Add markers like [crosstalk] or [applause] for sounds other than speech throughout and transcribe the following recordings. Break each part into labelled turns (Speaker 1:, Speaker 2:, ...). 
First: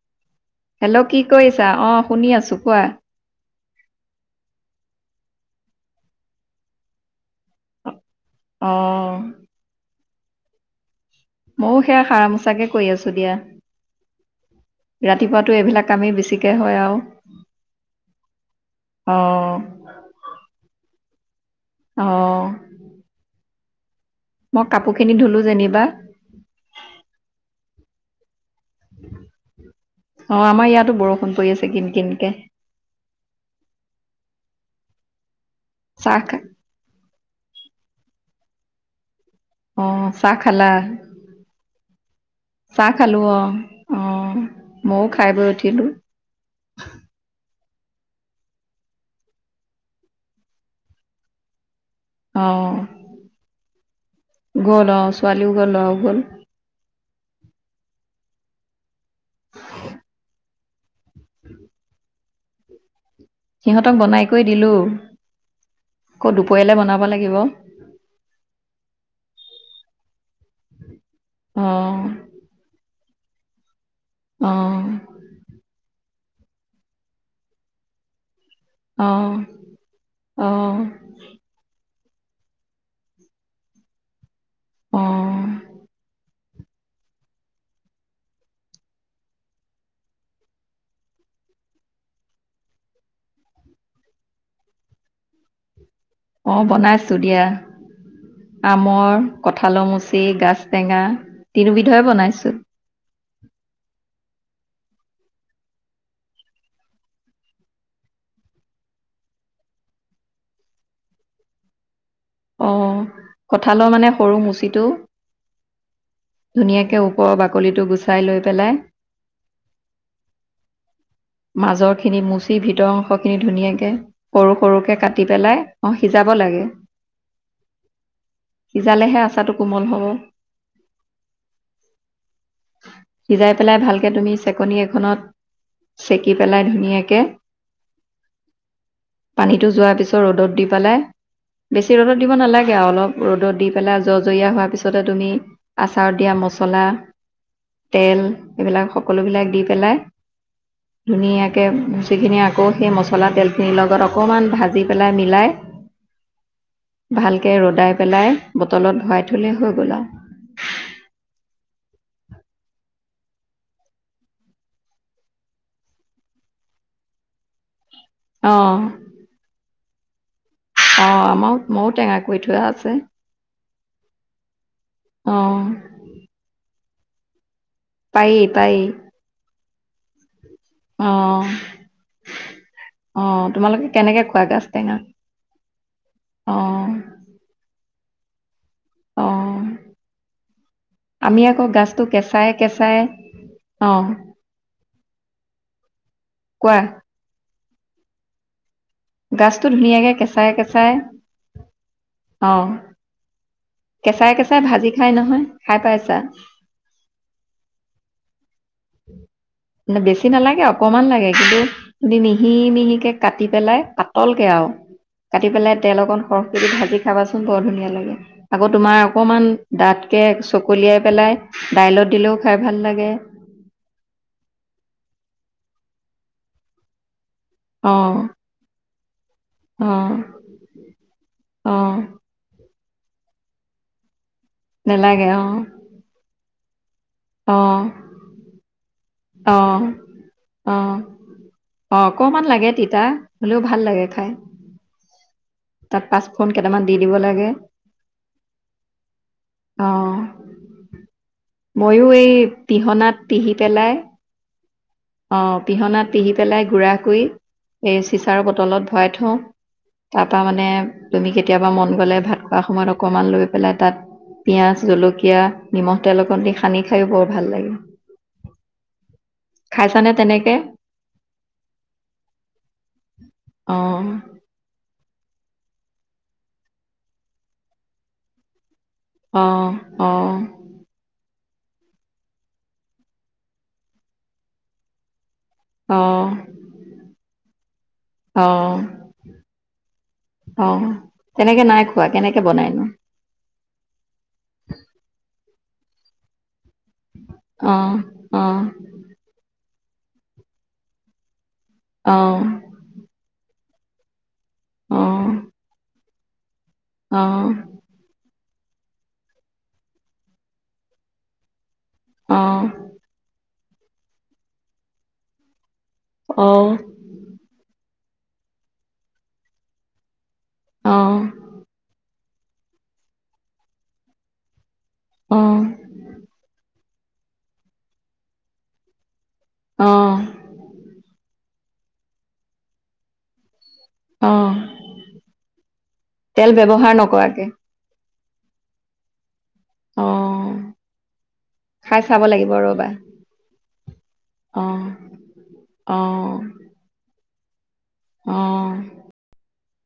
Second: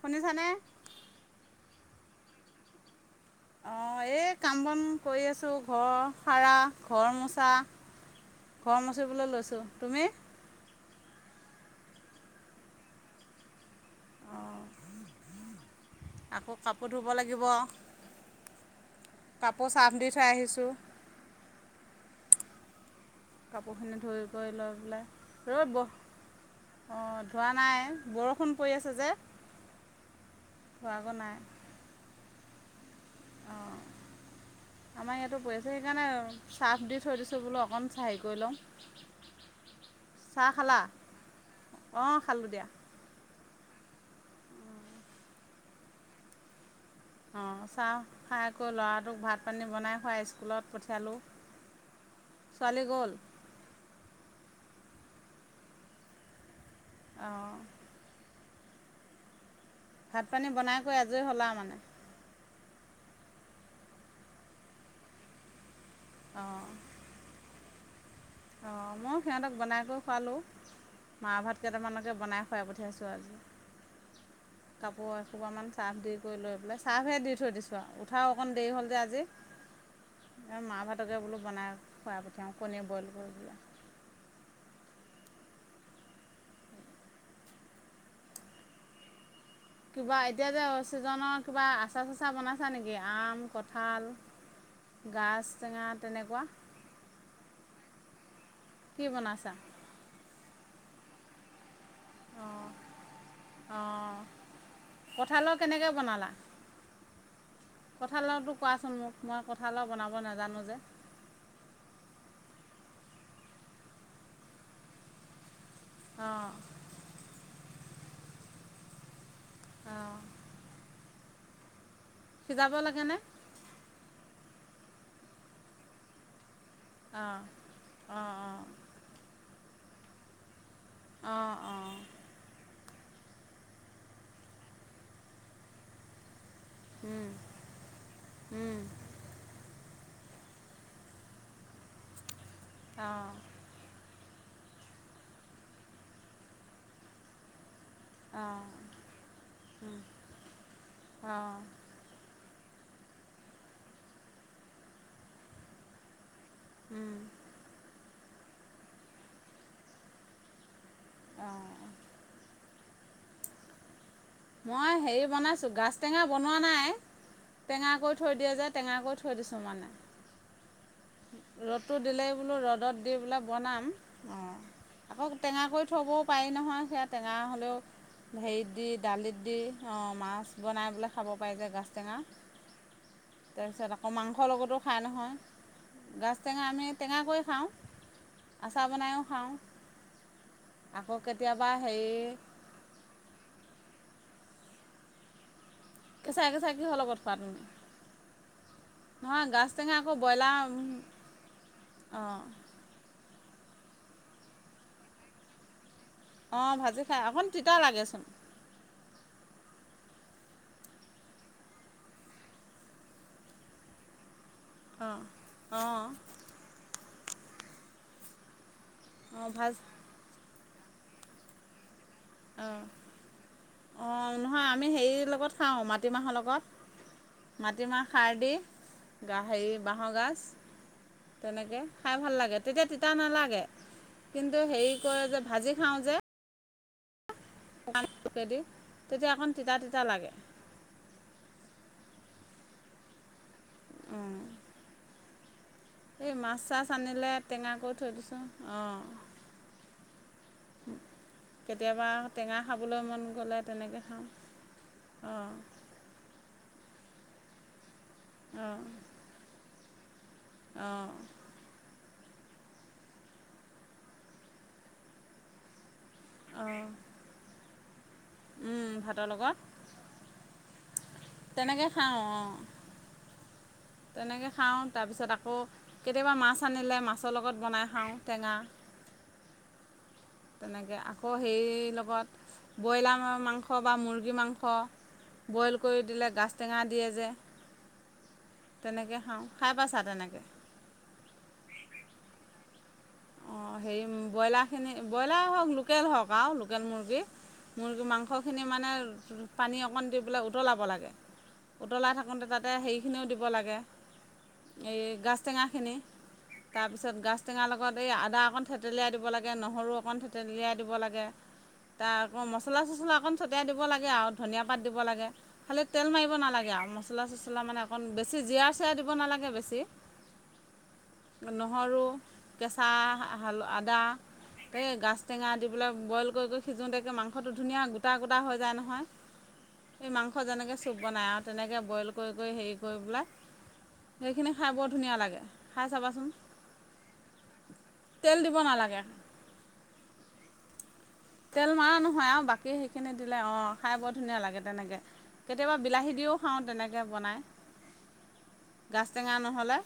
Speaker 1: শুনিছানে?
Speaker 2: হেল্ল' কি কৰিছা? অ শুনি আছো কোৱা।
Speaker 1: অঁ এই কাম বন কৰি আছোঁ ঘৰ সাৰা, ঘৰ মোচা। ঘৰ
Speaker 2: অ'
Speaker 1: মচিবলৈ লৈছো। তুমি?
Speaker 2: ময়ো সেয়া হাৰ মোচাকে কৰি আছো দিয়া। ৰাতিপুৱাতো এইবিলাক কামেই
Speaker 1: আকৌ
Speaker 2: বেছিকে হয়
Speaker 1: কাপোৰ
Speaker 2: আৰু।
Speaker 1: ধুব লাগিব
Speaker 2: অ'
Speaker 1: কাপোৰ ছাৰ্ফ দি থৈ আহিছো।
Speaker 2: অ
Speaker 1: কাপোৰখিনি ধুই কৰি
Speaker 2: মই
Speaker 1: লৈ
Speaker 2: কাপোৰ খিনি ধুলো
Speaker 1: পেলাই ৰ'দ
Speaker 2: যেনিবা।
Speaker 1: বহ অঁ ধোৱা নাই। বৰষুণ পৰি আছে যে
Speaker 2: অ আমাৰ ইয়াতো
Speaker 1: ধোৱাগৈ নাই
Speaker 2: বৰষুণ পৰি আছে কিন কিনকে।
Speaker 1: অঁ আমাৰ ইয়াতো পৰি আছে
Speaker 2: চাহ
Speaker 1: সেইকাৰণে
Speaker 2: খা
Speaker 1: চাৰ্ফ দি থৈ দিছোঁ বোলো অকণ চাহি কৰি লওঁ।
Speaker 2: অ চাহ খালা
Speaker 1: অঁ খালোঁ দিয়া
Speaker 2: চাহ খালো অ। অ মইও খাই বৈ উঠিলো।
Speaker 1: অঁ চাহ খাইকৈ ল'ৰাটোক ভাত পানী বনাই খোৱাই স্কুলত পঠিয়ালোঁ।
Speaker 2: অ'
Speaker 1: ছোৱালী গ'ল।
Speaker 2: গ'ল অ ছোৱালী উও গ'ল লৰা ও গ'ল।
Speaker 1: আহঁ ভাত পানী বনাই কৰি আজৰি হল আও মানে
Speaker 2: সিহঁতক বনাই কৰি দিলো আকৌ
Speaker 1: অঁ
Speaker 2: দুপৰীয়ালৈ বনাব লাগিব।
Speaker 1: অঁ মই সিহঁতক বনাই কৰি খোৱালোঁ মাহ ভাত
Speaker 2: অ'
Speaker 1: কেইটামানকে বনাই খুৱাই পঠিয়াইছোঁ। আ কাপোৰ
Speaker 2: অ'
Speaker 1: এসোপামান চাহফ দি কৰি লৈ পেলাই চাৰ্ফে দি থৈ দিছোঁ আৰু উঠাও। অকণ দেৰি হ'ল যে আজি মাহ
Speaker 2: অ'
Speaker 1: ভাতকে বোলো বনাই খুৱাই পঠিয়াওঁ কণীয়ে বইল কৰি। পেলাই
Speaker 2: অ
Speaker 1: কিবা এতিয়া যে ছিজনৰ কিবা আচা চাচা বনাইছা নেকি আম, কঁঠাল। গাছ টেঙাত।
Speaker 2: অ বনাইছো দিয়া।
Speaker 1: কি
Speaker 2: আমৰ
Speaker 1: বনাইছা
Speaker 2: কঠালৰ মুচি গাাজ টেঙা তিন বিধে বনাইছো।
Speaker 1: অঁ অঁ কঁঠালৰ কেনেকৈ বনালা। কঁঠালৰওতো কোৱাচোন মোক মই কঁঠালও বনাব নাজানো যে। [unintelligible]
Speaker 2: অ কঠালৰ মানে সৰু মুচিটো।
Speaker 1: অঁ
Speaker 2: ধুনীয়াকে ওপৰৰ বাকলিটো গুচাই লৈ পেলাই।
Speaker 1: আহঁ
Speaker 2: মাজৰ খিনি মুচি ভিতৰ
Speaker 1: লাগেনে
Speaker 2: অংশ খিনি ধুনীয়াকে সৰু সৰুকে কাটি পেলাই অ সিজাব লাগে।
Speaker 1: অঁ অঁ অঁ
Speaker 2: সিজালেহে আচাটো কোমল হব।
Speaker 1: অঁ অঁ
Speaker 2: সিজাই পেলাই ভালকে তুমি চেকনি এখনত চেকিব পেলাই ধুনীয়াকে
Speaker 1: উম উম
Speaker 2: পানীটো যোৱাৰ পিছত ৰদত দি পেলাই, বেছি ৰদত দিব নালাগে অলপ
Speaker 1: অঁ
Speaker 2: ৰদত দি পেলাই জজৰীয়া হোৱাৰ পিছতে তুমি আচাৰত দিয়া মছলা তেল
Speaker 1: অঁ
Speaker 2: এইবিলাক সকলো বিলাক দি পেলাই
Speaker 1: উম অঁ
Speaker 2: ধুনীয়াকে ভুচি খিনি আ আকৌ সেই মছলা তেলখিনিৰ লগত অকণমান ভাজি পেলাই মিলাই
Speaker 1: উম
Speaker 2: ভালকে ৰ'দাই পেলাই বটলত ধুৱাই থলে হৈ গ'ল আৰু
Speaker 1: অঁ মই হেৰি বনাইছোঁ গাজ টেঙা বনোৱা নাই টেঙাকৈ থৈ দিয়ে যে টেঙাকৈ থৈ দিছোঁ মানে
Speaker 2: অ
Speaker 1: ৰ'দটো দিলেই বোলো ৰ'দত দি বোলে বনাম। অঁ আকৌ
Speaker 2: অঁ
Speaker 1: টেঙা কৰি থবও পাৰি নহয় সেয়া টেঙা হলেও
Speaker 2: পাৰি
Speaker 1: হেৰিত
Speaker 2: পাৰি
Speaker 1: দি দালিত মাছ বনাই খাব পাৰি যে গাজ টেঙা।
Speaker 2: অ
Speaker 1: তাৰপিছত
Speaker 2: তোমালোকে
Speaker 1: আকৌ
Speaker 2: কেনেকে খোৱা
Speaker 1: মাংসৰ
Speaker 2: গাছ
Speaker 1: লগতো খাই
Speaker 2: টেঙা?
Speaker 1: নহয় গাজ টেঙা
Speaker 2: অঁ
Speaker 1: আমি টেঙাকৈ খাওঁ। আছা বনাইও খাওঁ।
Speaker 2: অঁ
Speaker 1: আকৌ
Speaker 2: আমি আকৌ
Speaker 1: কেতিয়াবা
Speaker 2: গাজটো
Speaker 1: হেৰি
Speaker 2: কেঁচাই কেঁচাই অহ
Speaker 1: কেঁচাই কেচাই কিহৰ লগত পাত নেকি
Speaker 2: গাজটো
Speaker 1: আকৌ
Speaker 2: ধুনীয়াকে কেঁচাই
Speaker 1: ব্ৰইলাৰ
Speaker 2: কেঁচাই
Speaker 1: অঁ
Speaker 2: অ কেঁচাই কেঁচাই ভাজি খাই নহয় খাই পাইছো।
Speaker 1: অ ভাজি খাই অকন তিতা লাগেচোন
Speaker 2: বেছি নালাগে অকমান লাগে। কিন্তু মিহি মিহিকে কাটি পেলাই পাতল কে আৰু
Speaker 1: অঁ
Speaker 2: কাটি পেলাই তেল
Speaker 1: অঁ
Speaker 2: অকন সৰহক ভাজি খাবাচোন বৰ ধুনীয়া লাগে। আকৌ তোমাৰ অকমান
Speaker 1: অঁ ভাজ
Speaker 2: দাতকে চকলিয়াই পেলাই দাইলত দিলেও খাই
Speaker 1: অ
Speaker 2: ভাল লাগে
Speaker 1: অ নহয় আমি হেৰি লগত খাওঁ মাটিমাহৰ লগত।
Speaker 2: অ
Speaker 1: মাটিমাহ খাৰ দি হেৰি
Speaker 2: অ
Speaker 1: বাঁহগাজ
Speaker 2: অ
Speaker 1: তেনেকে খাই ভাল লাগে। তেতিয়া তিতা নেলাগে কিন্তু হেৰি কৰে
Speaker 2: নেলাগে
Speaker 1: যে
Speaker 2: অ
Speaker 1: ভাজি খাওঁ যে
Speaker 2: অ
Speaker 1: দি তেতিয়া অকণ
Speaker 2: অ
Speaker 1: তিতা তিতা লাগে।
Speaker 2: অ অ অকমান লাগে তিতা হ'লেও ভাল লাগে খাই। তাত
Speaker 1: এই
Speaker 2: পাঁচফোৰণ
Speaker 1: মাছ
Speaker 2: কেইটামান
Speaker 1: চাছ
Speaker 2: দি দিব
Speaker 1: আনিলে
Speaker 2: লাগে
Speaker 1: টেঙা কৰি থৈ দিছোঁ। অ
Speaker 2: অহ।
Speaker 1: কেতিয়াবা টেঙা খাবলৈ মন
Speaker 2: পিহি
Speaker 1: গ'লে
Speaker 2: পেলাই
Speaker 1: তেনেকে খাওঁ।
Speaker 2: অ
Speaker 1: অঁ
Speaker 2: পিহনাত পিহি পেলাই গুড়াকুয়ি এই চিচাৰ
Speaker 1: অঁ
Speaker 2: বটলত ভৰাই থওঁ। তাপা মানে
Speaker 1: অঁ
Speaker 2: তুমি কেতিয়াবা মন গ'লে ভাত খোৱাৰ সময়ত অকমান লৈ পেলাই তাত পিঁয়াজ, জলকীয়া, নিমখ তেল অকন দি সানি খাইও বৰ ভাল লাগে।
Speaker 1: উম ভাত লগত।
Speaker 2: খাইছানে তেনেকে?
Speaker 1: তেনেকে খাওঁ অ
Speaker 2: অঁ
Speaker 1: তেনেকে খাওঁ তাপিছত আকৌ কেতিয়াবা মাছ আনিলে মাছৰ লগত বনাই খাওঁ টেঙা।
Speaker 2: অ
Speaker 1: তেনেকে আকৌ সেই লগত বইলা মাংস বা মুৰ্গী মাংস বয়েল কৰি দিলে গাজ টেঙা দিয়ে যে
Speaker 2: অঁ অঁ
Speaker 1: তেনেকে খাওঁ খাই পাইছা তেনেকে
Speaker 2: অঁ তেনেকে নাই কেনেকে বনাইনো
Speaker 1: অঁ হেৰি ব্ৰইলাখিনি ব্ৰইলা হওঁক লোকেল হওঁক আৱ লোকেল মুৰ্গী
Speaker 2: অঁ
Speaker 1: মুৰ্গী
Speaker 2: অঁ
Speaker 1: মাংসখিনি মানে পানী অকণ দি পেলাই উতলাব লাগে উতলাই
Speaker 2: অঁ
Speaker 1: থাকোঁতে তাতে হেৰিখিনিও দিব লাগে এই
Speaker 2: অঁ
Speaker 1: গাজ টেঙাখিনি তাপিছত গাজ
Speaker 2: অঁ
Speaker 1: টেঙা লগত এই আদা অকণ থেতেলিয়াই দিব লাগে নহৰু অকণ থেতেলিয়াই দিব লাগে তাৰ আকৌ
Speaker 2: অঁ
Speaker 1: মছলা চছলা অকণ ছটিয়াই দিব লাগে আৱ ধনিয়া পাত দিব লাগে খালী তেল মাৰিব
Speaker 2: অঁ
Speaker 1: নালাগে আৱ মছলা চছলা মানে অকণ বেছি জীৰা চিৰা দিব নালাগে বেছি
Speaker 2: অঁ অঁ
Speaker 1: নহৰু কেঁচা আদা এই গাজ টেঙা দি পেলাই বয়েল কৰি সিজোঁতে একে মাংসটো ধুনীয়া গোটা গোটা হৈ যায় নহয়
Speaker 2: অঁ
Speaker 1: এই মাংস যেনেকে চুপ বনায় আৱ তেনেকে বয়েল কৰি কৰি হেৰি কৰি পেলাই সেইখিনি
Speaker 2: অঁ
Speaker 1: খাই বৰ ধুনীয়া লাগে খাই চাবাচোন
Speaker 2: তেল ব্যৱহাৰ নকৰাকে
Speaker 1: তেল দিব নালাগে
Speaker 2: অ
Speaker 1: তেল মাৰা নহয় আৰু বাকী সেইখিনি দিলে অ খাই বৰ ধুনীয়া লাগে
Speaker 2: অঁ
Speaker 1: তেনেকে কেতিয়াবা বিলাহী
Speaker 2: অঁ
Speaker 1: দিও খাওঁ তেনেকে বনাই
Speaker 2: অঁ
Speaker 1: গাজ টেঙা নহ'লে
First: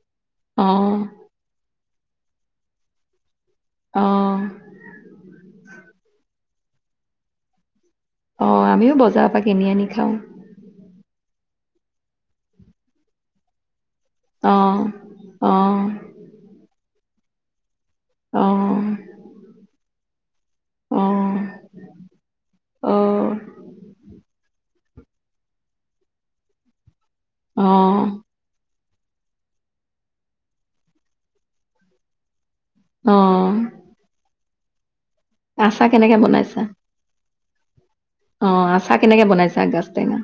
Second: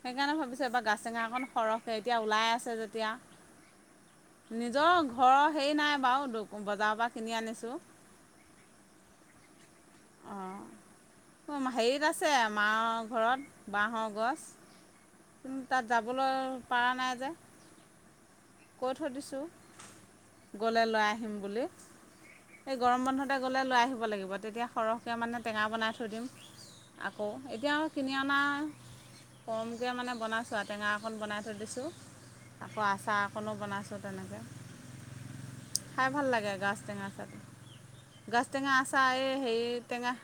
Speaker 1: সেইকাৰণে ভাবিছোঁ এইবাৰ
Speaker 2: অঁ
Speaker 1: গাজ টেঙা অকণ সৰহ কে এতিয়া ওলাই আছে
Speaker 2: অঁ
Speaker 1: যেতিয়া নিজৰ ঘৰৰ হেৰি নাই বাও বজাৰ পৰা কিনি আনিছোঁ
Speaker 2: অ আমিও বজাৰ পা কিনি আনি খাওঁ
Speaker 1: উম হেৰিত আছে মাৰ ঘৰত বাঁহৰ গছ
Speaker 2: অঁ
Speaker 1: কিন্তু
Speaker 2: অঁ
Speaker 1: তাত যাবলৈ পাৰা নাই যে
Speaker 2: অঁ
Speaker 1: কৈ থৈ দিছোঁ গ'লে লৈ আহিম বুলি এই
Speaker 2: অঁ
Speaker 1: গৰম
Speaker 2: অঁ
Speaker 1: বন্ধতে গ'লে লৈ আহিব লাগিব তেতিয়া সৰহকে মানে টেঙা বনাই থৈ দিম আকৌ এতিয়া
Speaker 2: অঁ
Speaker 1: কিনি অনা কমকে মানে বনাইছোঁ আৱ টেঙা অকণ বনাই থৈ দিছোঁ আকৌ আচা
Speaker 2: অঁ
Speaker 1: অকণো বনাইছোঁ তেনেকে
Speaker 2: আচাৰ
Speaker 1: খাই
Speaker 2: কেনেকৈ
Speaker 1: ভাল লাগে
Speaker 2: বনাইছা
Speaker 1: গাজ টেঙা আচা গাজ
Speaker 2: অঁ
Speaker 1: টেঙা আচাৰ
Speaker 2: কেনেকৈ
Speaker 1: এ
Speaker 2: বনাইছা
Speaker 1: হেৰি
Speaker 2: গাজ
Speaker 1: টেঙা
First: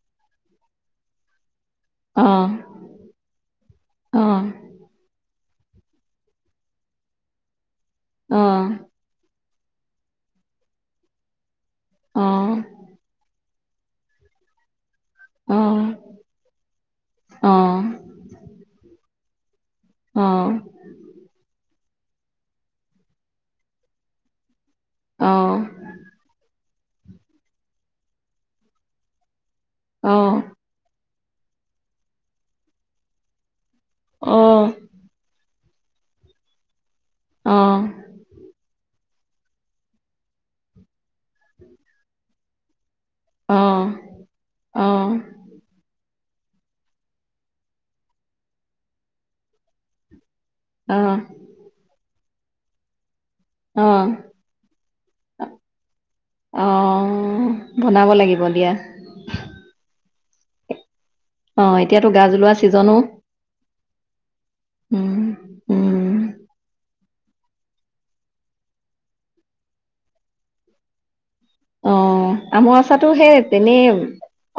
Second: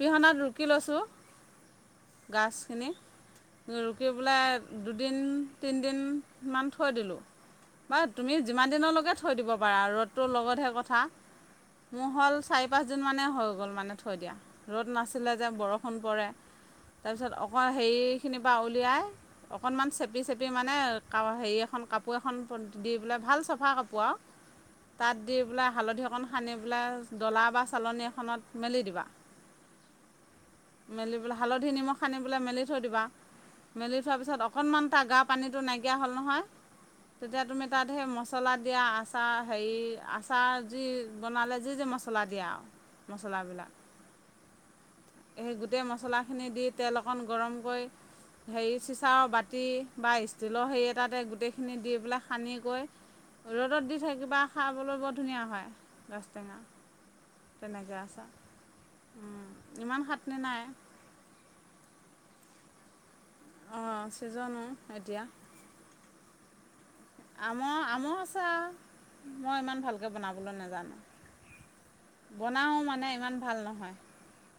Speaker 1: পিহনাত ৰুকি লৈছো
Speaker 2: অঁ
Speaker 1: গাজখিনি ৰুকি
Speaker 2: অঁ
Speaker 1: পেলাই দুদিন তিনিদিনমান থৈ দিলোঁ বাৰু তুমি যিমান
Speaker 2: অঁ
Speaker 1: দিনলৈকে থৈ দিব পাৰা ৰ'দটোৰ লগতহে কথা মোৰ হ'ল
Speaker 2: অঁ
Speaker 1: চাৰি পাঁচদিনমানে হৈ গ'ল মানে থৈ দিয়া ৰ'দ নাছিল লে যে
Speaker 2: অঁ
Speaker 1: বৰষুণ পৰে তাৰপিছত অকল
Speaker 2: অঁ
Speaker 1: হেৰিখিনিৰ পৰা উলিয়াই অকনমান চেপি চেপি
Speaker 2: অঁ
Speaker 1: মানে কা হেৰি এখন কাপ পোৰ এখন দি পেলাই ভাল চাফা কাপোৰ আও তাত
Speaker 2: অঁ অঁ অঁ অঁ
Speaker 1: দি পেলাই হালধি অকণ সানি পেলাই ডলা বা চালনী এখনত মেলি দিবা
Speaker 2: অহ
Speaker 1: মেলি পেলাই হালধি নিমখ সানি পেলাই মেলি থৈ দিবা মেলি থোৱাৰ পিছত
Speaker 2: অঁ
Speaker 1: অকণমান তাৰ গা পানী টো নাইকিয়া হ'ল নহয় তেতিয়া তুমি তাত সেই মছলা দিয়া আচাৰ হেৰি আচাৰ যি বনালে যি যি মছলা দিয়ে আও মচলা বিলাক
Speaker 2: অঁ
Speaker 1: সেই গোটেই মচলা খিনি দি তেল অকণ গৰম কৰি হেৰি চিচাও বাতি বা তিলৰ সেৰি
Speaker 2: অঁ
Speaker 1: এটাতে গোটেই বিলাক সানি কৈ ৰ'দত দি
Speaker 2: অঁ
Speaker 1: থাকিবা খাবলৈ বৰ ধুনীয়া হয় গাছ টেঙা
Speaker 2: অহ
Speaker 1: তেনেকৈ
Speaker 2: বনাব
Speaker 1: আচা
Speaker 2: লাগিব দিয়া
Speaker 1: ইমান খাটনি নাই
Speaker 2: অ এতিয়াতো গাজ ওলোৱা ছিজনো
Speaker 1: অ ছিজনো
Speaker 2: উম
Speaker 1: এতিয়া
Speaker 2: উম
Speaker 1: আমৰ আমৰ আচাৰ মই ইমান ভালকৈ বনাবলৈ নাজানো
Speaker 2: অ আমৰ
Speaker 1: বনাওঁ মানে
Speaker 2: আচাটো
Speaker 1: ইমান
Speaker 2: সেই
Speaker 1: ভাল
Speaker 2: তেনেই
Speaker 1: নহয়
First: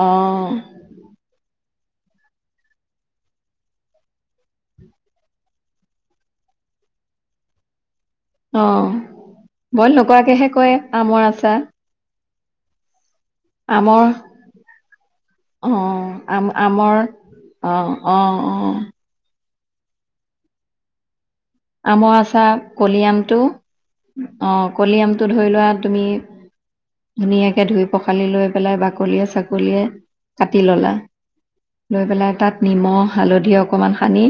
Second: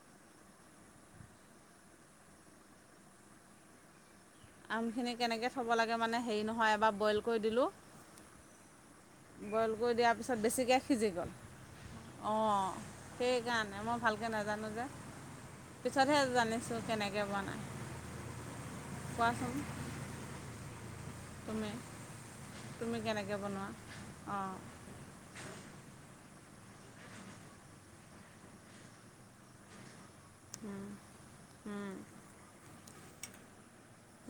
Speaker 2: অ
Speaker 1: আমখিনি কেনেকে থ'ব লাগে মানে হেৰি নহয় এবাৰ বইল কৰি দিলোঁ
Speaker 2: অ
Speaker 1: কৰি
Speaker 2: বইল
Speaker 1: দিয়াৰ
Speaker 2: নকৰাকেহে কয় আমৰ আচাৰ
Speaker 1: অ সেইকাৰণে মই
Speaker 2: আমৰ
Speaker 1: ভালকে নাজানো যে
Speaker 2: অ
Speaker 1: পিছতহে
Speaker 2: আম
Speaker 1: জানিছোঁ
Speaker 2: আমৰ
Speaker 1: কেনেকৈ বনায়
Speaker 2: অ অ অ
Speaker 1: কোৱাচোন তুমি
Speaker 2: আমৰ আচাৰ
Speaker 1: তুমি কেনেকৈ
Speaker 2: কলিআমটো
Speaker 1: বনোৱা
Speaker 2: অ
Speaker 1: অঁ
Speaker 2: কলি আমটো ধৰি লোৱা তুমি ধুনীয়াকে ধুই পখালি লৈ পেলাই বাকলিয়ে ছাকলীয়ে কাটি ললা লৈ পেলাই তাত নিমখ হালধি অকমান সানি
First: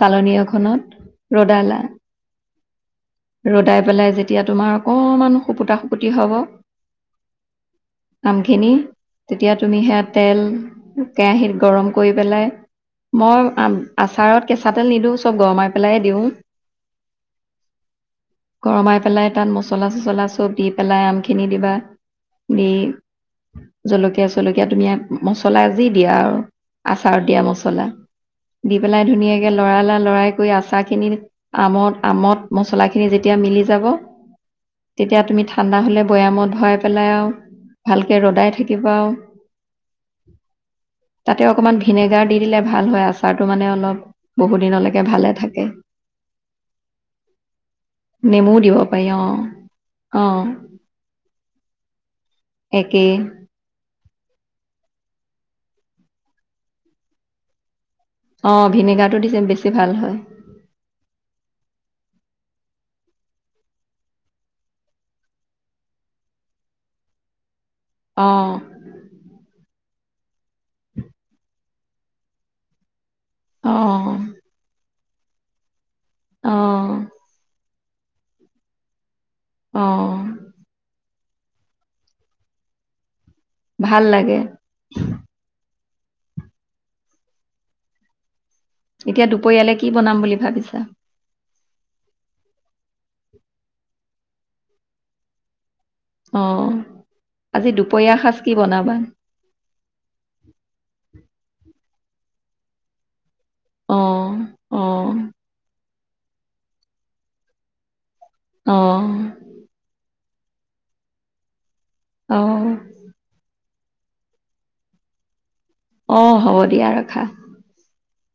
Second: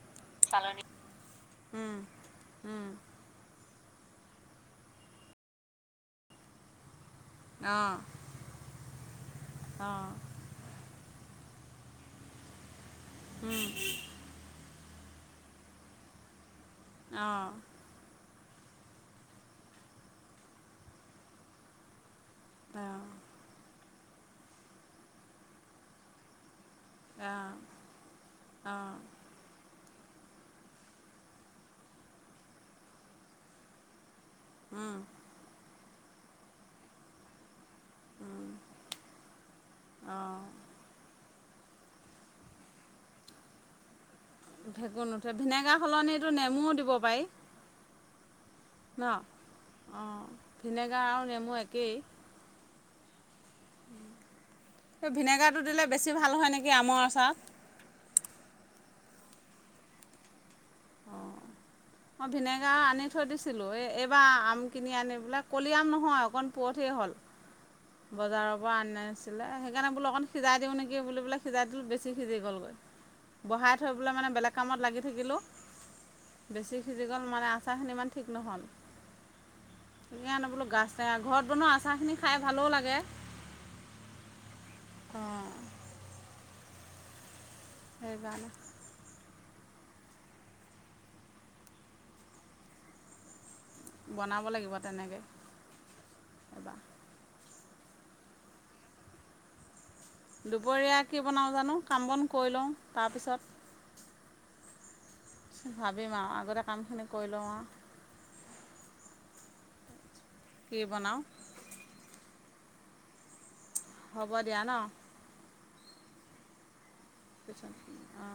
Speaker 2: চালনী এখনত ৰদালা ৰদাই পেলাই যেতিয়া তোমাৰ অকনমান শুপুতা শুপুটি হ'ব
Speaker 1: অঁ
Speaker 2: আমখিনি তেতিয়া তুমি সেয়া তেল কেৰাহিত গৰম কৰি পেলাই মই
Speaker 1: অঁ
Speaker 2: আচাৰত কেঁচা তেল নিদিওঁ চব গৰমাই পেলাই দিও
Speaker 1: অ
Speaker 2: গৰমাই পেলাই তাত মছলা চছলা চব দি পেলাই আমখিনি দিবা দি
Speaker 1: অঁ
Speaker 2: জলকীয়া চলকীয়া তুমি মচলা যি দিয়া আৰু আচাৰত দিয়া
Speaker 1: অঁ
Speaker 2: মছলা দি
Speaker 1: অঁ
Speaker 2: পেলাই ধুনীয়াকে লৰাই লৰা লৰাই কৰি আচাৰ খিনি আমত আমত মছলা খিনি যেতিয়া মিলি যাব
Speaker 1: উম
Speaker 2: তেতিয়া তুমি ঠাণ্ডা হলে বৈয়ামত ভৰাই পেলাই আও ভালকে
Speaker 1: উম
Speaker 2: ৰদাই থাকিবা
Speaker 1: অঁ
Speaker 2: তাতে অকণমান ভিনেগাৰ দি দিলে ভাল হয় আচাৰটো মানে অলপ বহুত দিনলৈকে
Speaker 1: ভেকুৰ
Speaker 2: ভালে
Speaker 1: নুঠে
Speaker 2: থাকে
Speaker 1: ভিনেগাৰ সলনিটো নেমুও দিব পাৰি
Speaker 2: নেমুও দিব পাৰি
Speaker 1: ন
Speaker 2: অঁ
Speaker 1: অ
Speaker 2: অঁ
Speaker 1: ভিনেগাৰ আৰু নেমু একেই
Speaker 2: একেই
Speaker 1: এই ভিনেগাৰটো দিলে বেছি ভাল হয় নেকি আমৰ আচাৰত
Speaker 2: অ ভিনেগাৰটো দিছে বেছি ভাল হয়
Speaker 1: অঁ [unintelligible] অ ভিনেগাৰ আনি থৈ দিছিলো এই এইবাৰ আম কিনি আনি পোলে কলি আম নহয় অকন পো কে হ'ল
Speaker 2: অঁ
Speaker 1: বজাৰৰ পৰা আনিছিলে সেইকাৰণে বো অকণ সিজাই দিওঁ নেকি বুলি বোলে সিজাই দিল বেছি সিজি গলগৈ বাহাই
Speaker 2: অঁ
Speaker 1: থৈবলৈ মানে বেলেগ কামত লাগি থাকিলো বেছি
Speaker 2: অঁ
Speaker 1: সিজি গ'ল মানে আচাৰখিনি ইমান ঠিক নহ'ল
Speaker 2: অঁ
Speaker 1: ধুনীয়া নবোলো গাজ টেঙা ঘৰত বনোৱা আচাৰখিনি খাই ভালেও লাগে
Speaker 2: ভাল লাগে
Speaker 1: অ সেই কাৰনে
Speaker 2: এতিয়া দুপৰীয়ালে কি বনাম বুলি ভাবিছা
Speaker 1: বনাব লাগিব তেনেকে
Speaker 2: অ আজি দুপৰীয়া সজ কি বনাবা
Speaker 1: দুপৰীয়া কি বনাও জানো কাম বন কৰি লওঁ তাৰপিছত
Speaker 2: অ অ
Speaker 1: ভাবিম আৰু আগতে কামখিনি কৰি লওঁ আৰু
Speaker 2: অ
Speaker 1: কি বনাওঁ
Speaker 2: আহ
Speaker 1: হ'ব দিয়া ন
Speaker 2: অ হ'ব দিয়া ৰাখা
Speaker 1: পিছত অ